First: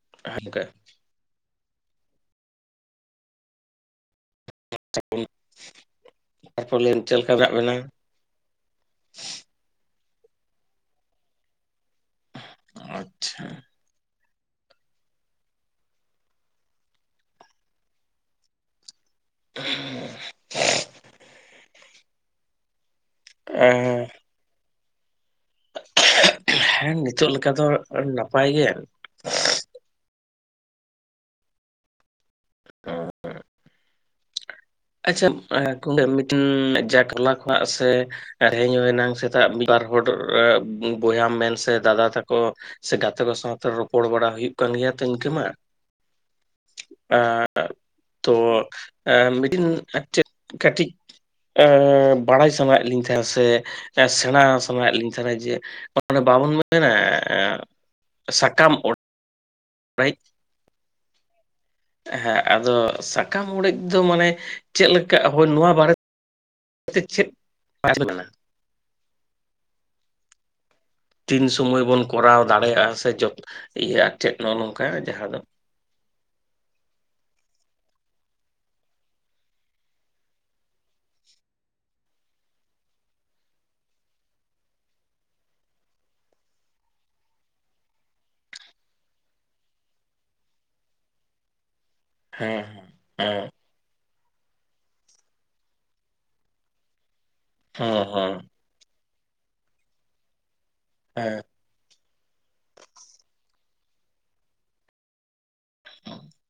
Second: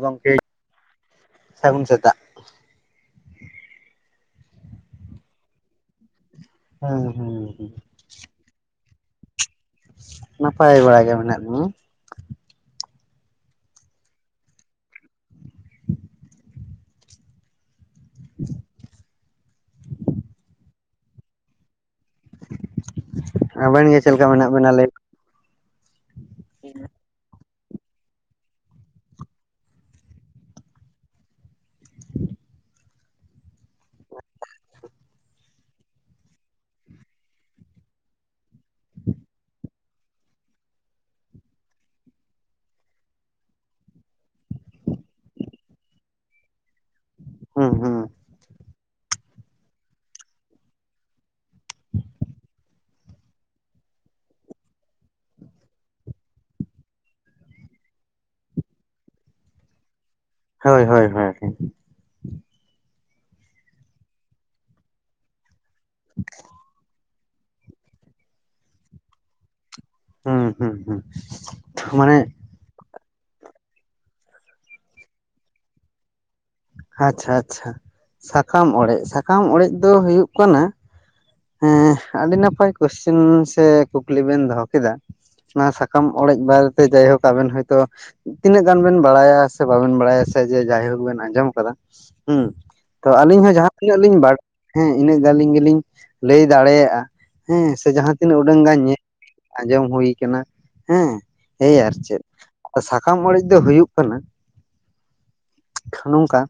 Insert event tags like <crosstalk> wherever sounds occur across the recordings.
ᱜᱚᱝᱠᱮ ᱥᱟᱹᱜᱩᱱ ᱥᱮᱛᱟᱜ᱾ ᱛᱟᱨᱯᱚᱨ ᱞᱟᱹᱭ ᱵᱤᱱ ᱦᱩᱸ ᱪᱮᱫ ᱞᱮᱠᱟ ᱢᱮᱱᱟᱜ ᱦᱩᱸ ᱵᱤᱱᱟ? ᱱᱟᱯᱟᱭ ᱵᱟᱲᱟ ᱜᱮ ᱢᱮᱱᱟᱜ ᱞᱤᱧᱟ᱾ ᱟᱪᱪᱷᱟ᱾ <inaudible> <unintelligible> ᱟᱵᱮᱱ ᱜᱮ ᱪᱮᱱ ᱞᱮᱠᱟ ᱢᱮᱱᱟᱜ ᱵᱮᱱᱟ ᱞᱟᱹᱭ ᱵᱮᱱ? ᱦᱮᱸ ᱱᱤᱛᱚᱜ ᱞᱮᱠᱟ ᱫᱚ ᱱᱟᱯᱟᱭ ᱜᱮ᱾ ᱚ ᱦᱚᱸ᱾ ᱟᱪᱪᱷᱟ ᱢᱤᱫᱴᱤᱱ ᱡᱟ ᱴᱚᱞᱟ ᱠᱷᱣᱟᱜ ᱥᱮ ᱛᱮᱦᱮᱧ ᱦᱚᱸ ᱮᱱᱟᱝ ᱥᱮᱛᱟᱜ᱾ ᱵᱟᱨ ᱦᱚᱲ ᱵᱚᱭᱦᱟᱢ ᱢᱮᱱ ᱥᱮ ᱫᱟᱫᱟ ᱛᱟᱠᱚ ᱥᱮ ᱜᱟᱛᱮ ᱠᱚ ᱥᱟᱶᱛᱮ ᱨᱚᱯᱚᱲ ᱵᱟᱲᱟ ᱦᱩᱭᱩᱜ ᱠᱟᱱ ᱜᱮᱭᱟ ᱛᱚ ᱤᱱᱠᱟᱹ ᱢᱟ᱾ ᱟ ᱦᱩᱸ ᱦᱩᱸ ᱛᱚ ᱢᱤᱱ ᱴᱤᱱ ᱟᱨ ᱪᱮᱫ ᱠᱟᱹᱴᱤᱡ ᱵᱟᱲᱟᱭ ᱥᱟᱱᱟᱭᱮᱫ ᱞᱤᱧ ᱛᱟᱦᱮᱸᱱᱟ ᱥᱮ ᱥᱮᱬᱟ ᱥᱟᱱᱟᱭᱮᱜ ᱞᱤᱧ ᱛᱟᱦᱮᱱᱟ ᱡᱮ ᱵᱟᱵᱚᱱ ᱢᱮᱯᱮᱱᱟ ᱥᱟᱠᱟᱢ ᱚᱲ ᱲᱮᱡ ᱦᱳᱭ ᱦᱳᱭ ᱦᱳᱭ᱾ ᱦᱮᱸ ᱟᱫᱚ ᱥᱟᱠᱟᱢ ᱚᱲᱮᱡ ᱫᱚ ᱢᱟᱱᱮ ᱪᱮᱜ ᱞᱮᱠᱟ ᱦᱳᱭ ᱱᱚᱣᱟ ᱵᱟᱨᱮᱛᱮ <inaudible> ᱟᱪᱪᱷᱟ ᱪᱮᱫ <inaudible> ᱠᱟᱱᱟ ᱦᱩᱸ ᱦᱩᱸ ᱦᱩᱸ, ᱛᱤᱱ ᱥᱚᱢᱚᱭ ᱵᱚᱱ ᱢᱟᱱᱮ ᱠᱚᱨᱟᱣ ᱫᱟᱲᱮᱭᱟᱜᱼᱟ ᱥᱮ <unintelligible> ᱤᱭᱟᱹ ᱟᱨ ᱪᱮᱫ ᱱᱚᱜᱼᱚ ᱱᱚᱝᱠᱟ ᱡᱟᱦᱟᱸ ᱫᱚ ᱟᱪᱪᱷᱟ ᱟᱪᱪᱷᱟ ᱥᱟᱠᱟᱢ ᱚᱲᱮᱜ ᱥᱟᱠᱟᱢ ᱚᱲᱮᱜ ᱫᱚ ᱦᱩᱭᱩᱜ ᱠᱟᱱᱟ ᱦᱮᱸ ᱟᱹᱰᱤ ᱱᱟᱯᱟᱭ ᱠᱚᱭᱥᱮᱱ ᱥᱮ ᱠᱩᱠᱞᱤ ᱵᱮᱱ ᱫᱚᱦᱚ ᱠᱮᱫᱟ, ᱚᱱᱟ ᱥᱟᱠᱟᱢ ᱚᱲᱮᱜ ᱵᱟᱨᱮᱛᱮ ᱡᱟᱭᱦᱳᱠ ᱟᱵᱮᱱ ᱦᱚᱭᱭᱛᱳ ᱛᱤᱱᱟᱹᱜ ᱜᱟᱱ ᱵᱮᱱ ᱵᱟᱲᱟᱭᱟ ᱥᱮ ᱵᱟᱵᱮᱱ ᱵᱟᱲᱟᱭᱟ ᱥᱮ ᱡᱮ ᱡᱟᱭᱦᱳᱠ ᱵᱮᱱ ᱟᱸᱡᱚᱢ ᱠᱟᱫᱟ ᱦᱩᱸ ᱦᱮᱸ ᱛᱚ ᱟᱞᱤᱧ ᱦᱮᱸ ᱦᱚᱸ ᱡᱟᱦᱟᱸᱛᱤᱱᱟᱹᱜ ᱞᱤᱧ ᱵᱟᱲᱟᱭ ᱦᱮᱸ ᱤᱱᱟᱹᱜ ᱜᱟᱱᱞᱤᱧ ᱜᱮᱞᱤᱧ ᱞᱟᱹᱭ ᱫᱟᱲᱮᱭᱟᱜᱼᱟ᱾ ᱦᱮᱸ ᱥᱮ ᱡᱟᱦᱟᱸ ᱛᱤᱱᱟᱹᱜ ᱩᱰᱟᱹᱝ ᱜᱟᱱ ᱧᱮᱞ ᱟᱸᱡᱚᱢ ᱦᱩᱭ ᱠᱟᱱᱟ ᱦᱮᱸ ᱦᱮᱭ ᱟᱨ ᱪᱮᱫ ᱥᱟᱠᱟᱢ ᱚᱲᱮᱜ ᱫᱚ ᱦᱩᱭᱩᱜ ᱠᱟᱱᱟ ᱱᱚᱝᱠᱟ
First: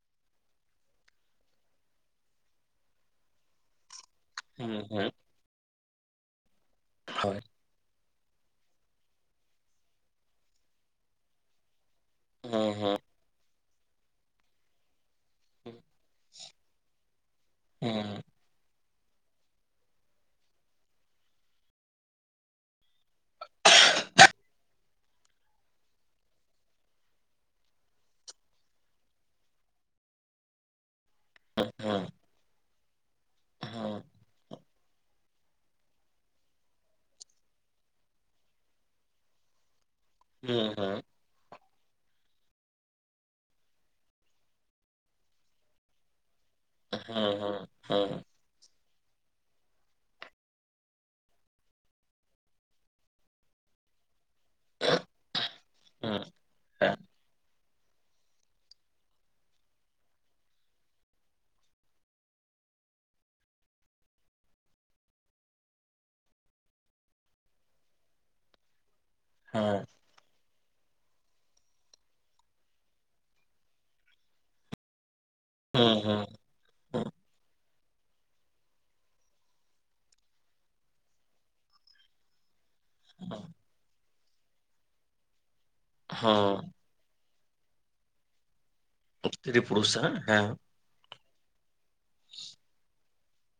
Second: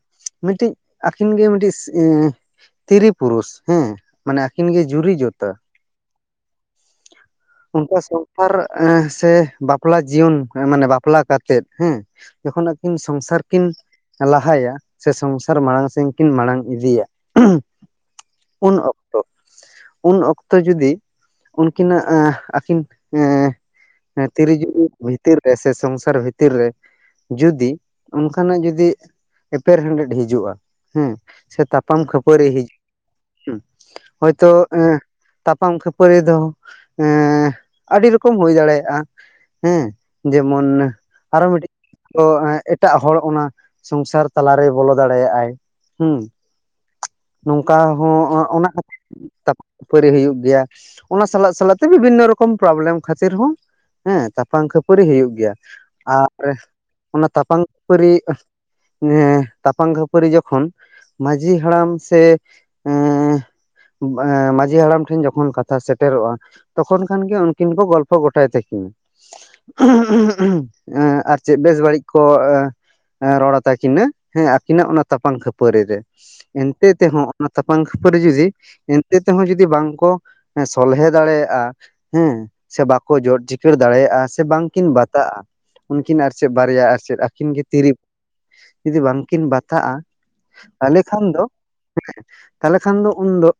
ᱢᱤᱜᱴᱤᱡ ᱟᱹᱠᱤᱱ ᱜᱮ ᱢᱤᱜᱴᱤᱡ ᱛᱤᱨᱤ ᱯᱩᱨᱩᱥ ᱦᱮᱸ ᱢᱟᱱᱮ ᱟᱹᱠᱤᱱ ᱦᱮᱸ ᱜᱮ ᱦᱮᱸ ᱡᱩᱨᱤ ᱡᱳᱛ ᱛᱟ ᱦᱳᱭ, ᱚᱱᱠᱟ ᱥᱚᱝᱥᱟᱨ ᱮᱸ ᱥᱮ ᱵᱟᱯᱞᱟ ᱡᱤᱭᱚᱱ ᱢᱟᱱᱮ ᱵᱟᱯᱞᱟ ᱠᱟ ᱛᱮᱜ ᱦᱮᱸ ᱡᱚᱠᱷᱚᱱ ᱦᱮᱸ ᱟᱹᱠᱤᱱ ᱦᱮᱸ ᱥᱚᱝᱥᱟᱨ ᱠᱤᱱ ᱞᱟᱦᱟᱭᱟ ᱥᱮ ᱥᱚᱝᱥᱟᱨ ᱢᱟᱲᱟᱝ ᱥᱮᱱ ᱠᱤᱱ ᱢᱟᱲᱟᱝ ᱤᱫᱤᱭᱟ ᱦᱮᱸ ᱩᱱ ᱚᱠ ᱛᱚ ᱩᱱ ᱚᱠᱛᱚ ᱡᱩᱫᱤ ᱩᱱᱠᱤᱱᱟᱜ ᱮᱸ ᱟᱹᱠᱤᱱ ᱮᱸ ᱮᱸ ᱛᱤᱨᱤᱡᱩᱨᱤ ᱵᱷᱤᱛᱤᱨ ᱨᱮ ᱥᱮ ᱥᱚᱝᱥᱟᱨ ᱵᱷᱤᱛᱤᱨ ᱨᱮ ᱡᱩᱫᱤ ᱚᱱᱠᱟᱱᱟᱜ ᱡᱩᱫᱤ ᱮᱯᱮᱨ ᱦᱮᱸᱰᱮᱰ ᱦᱤᱡᱩᱜᱼᱟ ᱦᱮᱸ ᱥᱮ ᱦᱮᱸ ᱛᱟᱯᱟᱢ ᱦᱮᱸ ᱠᱷᱟᱹᱯᱟᱹᱨᱤ ᱦᱤᱡᱩᱜ ᱦᱮᱸ ᱦᱚᱳᱭᱛᱚ ᱮᱸ ᱛᱟᱯᱟᱢ ᱠᱷᱟᱹᱯᱟᱹᱨᱤ ᱫᱚ ᱮᱸ ᱟᱹᱰᱤ ᱨᱚᱠᱚᱢ ᱦᱩᱭ ᱫᱟᱲᱮᱭᱟᱜᱼᱟ ᱦᱮᱸ ᱡᱮᱢᱚᱱ, ᱦᱮᱸ ᱦᱮᱸ ᱦᱮᱸ ᱟᱨᱚ ᱢᱤᱜᱴᱤᱜ <inaudible> ᱮᱸ ᱮᱴᱟᱜ ᱦᱚᱲ ᱚᱱᱟ ᱥᱚᱝᱥᱟᱨ ᱛᱟᱞᱟᱨᱮ ᱵᱚᱞᱚ ᱫᱟᱲᱮᱭᱟᱜᱼᱟᱭ᱾ ᱦᱩᱸ ᱦᱮᱸ ᱱᱚᱝᱠᱟ ᱦᱮᱸ ᱦᱚᱸ ᱚᱱᱟ ᱚᱱᱟ ᱞᱷᱟᱹ ᱛᱟᱯᱟᱢ ᱠᱷᱟᱹᱯᱟᱹᱨᱤ ᱦᱩᱭᱩᱜ ᱜᱮᱭᱟ᱾ ᱚᱱᱟ ᱥᱟᱞᱟᱜ ᱥᱟᱞᱟᱜ ᱛᱮ ᱵᱤᱵᱷᱤᱱᱱᱚ ᱨᱚᱠᱚᱢ ᱯᱨᱚᱵᱞᱮᱢ ᱠᱷᱟᱹᱛᱤᱨ ᱦᱚᱸ ᱦᱮᱸ ᱛᱟᱨ ᱛᱟᱯᱟᱝ ᱠᱷᱟᱹᱯᱟᱹᱨᱤ ᱦᱩᱭᱩᱜ ᱜᱮᱭᱟ ᱦᱮᱸ ᱟᱨ ᱚᱱᱟ ᱛᱟᱯᱟᱝ ᱠᱷᱟᱹᱯᱟᱹᱨᱤ ᱡᱮ ᱛᱟᱯᱟᱝ ᱠᱷᱟᱹᱯᱟᱹᱨᱤ ᱡᱚᱠᱷᱚᱱ ᱢᱟᱺᱡᱷᱤ ᱦᱟᱲᱟᱢ ᱥᱮ ᱮᱸ ᱮᱸ ᱢᱟᱺᱡᱷᱤ ᱦᱟᱲᱟᱢ ᱴᱷᱮᱱ ᱡᱚᱠᱷᱚᱱ ᱠᱟᱛᱷᱟ ᱥᱮᱴᱮᱨᱚᱜᱼᱟ ᱛᱚᱠᱷᱚᱱ ᱠᱷᱟᱱᱜᱮ ᱩᱱᱠᱤᱱ ᱠᱚ ᱜᱚᱞᱯᱷᱚ ᱜᱚᱴᱟᱭ ᱛᱟᱹᱠᱤᱱᱟ᱾ ᱮᱸ ᱟᱨ ᱪᱮᱫ ᱵᱮᱥ ᱵᱟᱹᱲᱤᱜ ᱠᱚ ᱮᱸ ᱮᱸ ᱨᱚᱲᱟ ᱛᱟ ᱠᱤᱱᱟ ᱦᱮᱸ ᱟᱹᱠᱤᱱᱟᱜ ᱚᱱᱟ ᱛᱟᱯᱟᱝ ᱠᱷᱟᱹ ᱯᱟᱹᱨᱤ ᱨᱮ ᱦᱮᱸ ᱦᱮᱸ ᱮᱱᱛᱮ ᱛᱮᱦᱚᱸ ᱚᱱᱟ ᱛᱟᱯᱟᱝ ᱠᱦᱟᱹᱯ ᱠᱚᱨᱮ ᱡᱩᱫᱤ ᱮᱱᱛᱮ ᱛᱮᱦᱚᱸ ᱡᱩᱫᱤ ᱵᱟᱝ ᱠᱚ ᱮᱸ ᱥᱚᱞᱦᱮ ᱫᱟᱲᱮᱭᱟᱜᱼᱟ, ᱦᱮᱸ ᱥᱮ ᱵᱟᱠᱚ ᱡᱚᱫ ᱪᱤᱠᱟᱹᱲ ᱫᱟᱲᱮᱭᱟᱜᱼᱟ ᱥᱮ ᱵᱟᱝᱠᱤᱱ ᱵᱟᱛᱟᱜᱼᱟ᱾ ᱩᱱᱠᱤᱱ ᱟᱨ ᱪᱮᱜ ᱦᱮᱸ ᱵᱟᱨᱭᱟ ᱟᱨ ᱪᱮᱜ ᱟᱹᱠᱤᱱ ᱜᱮ ᱛᱤᱨᱤᱯ ᱡᱩᱫᱤ ᱵᱟᱝᱠᱤᱱ ᱥᱛᱨᱤ ᱯᱩᱨᱩᱥ ᱵᱟᱛᱟᱜᱼᱟ ᱦᱮᱸ ᱦᱮᱸ ᱛᱟᱦᱚᱞᱮ ᱠᱷᱟᱱ ᱫᱚ ᱦᱮᱸ ᱩᱱᱫᱚ ᱩᱱᱫᱚ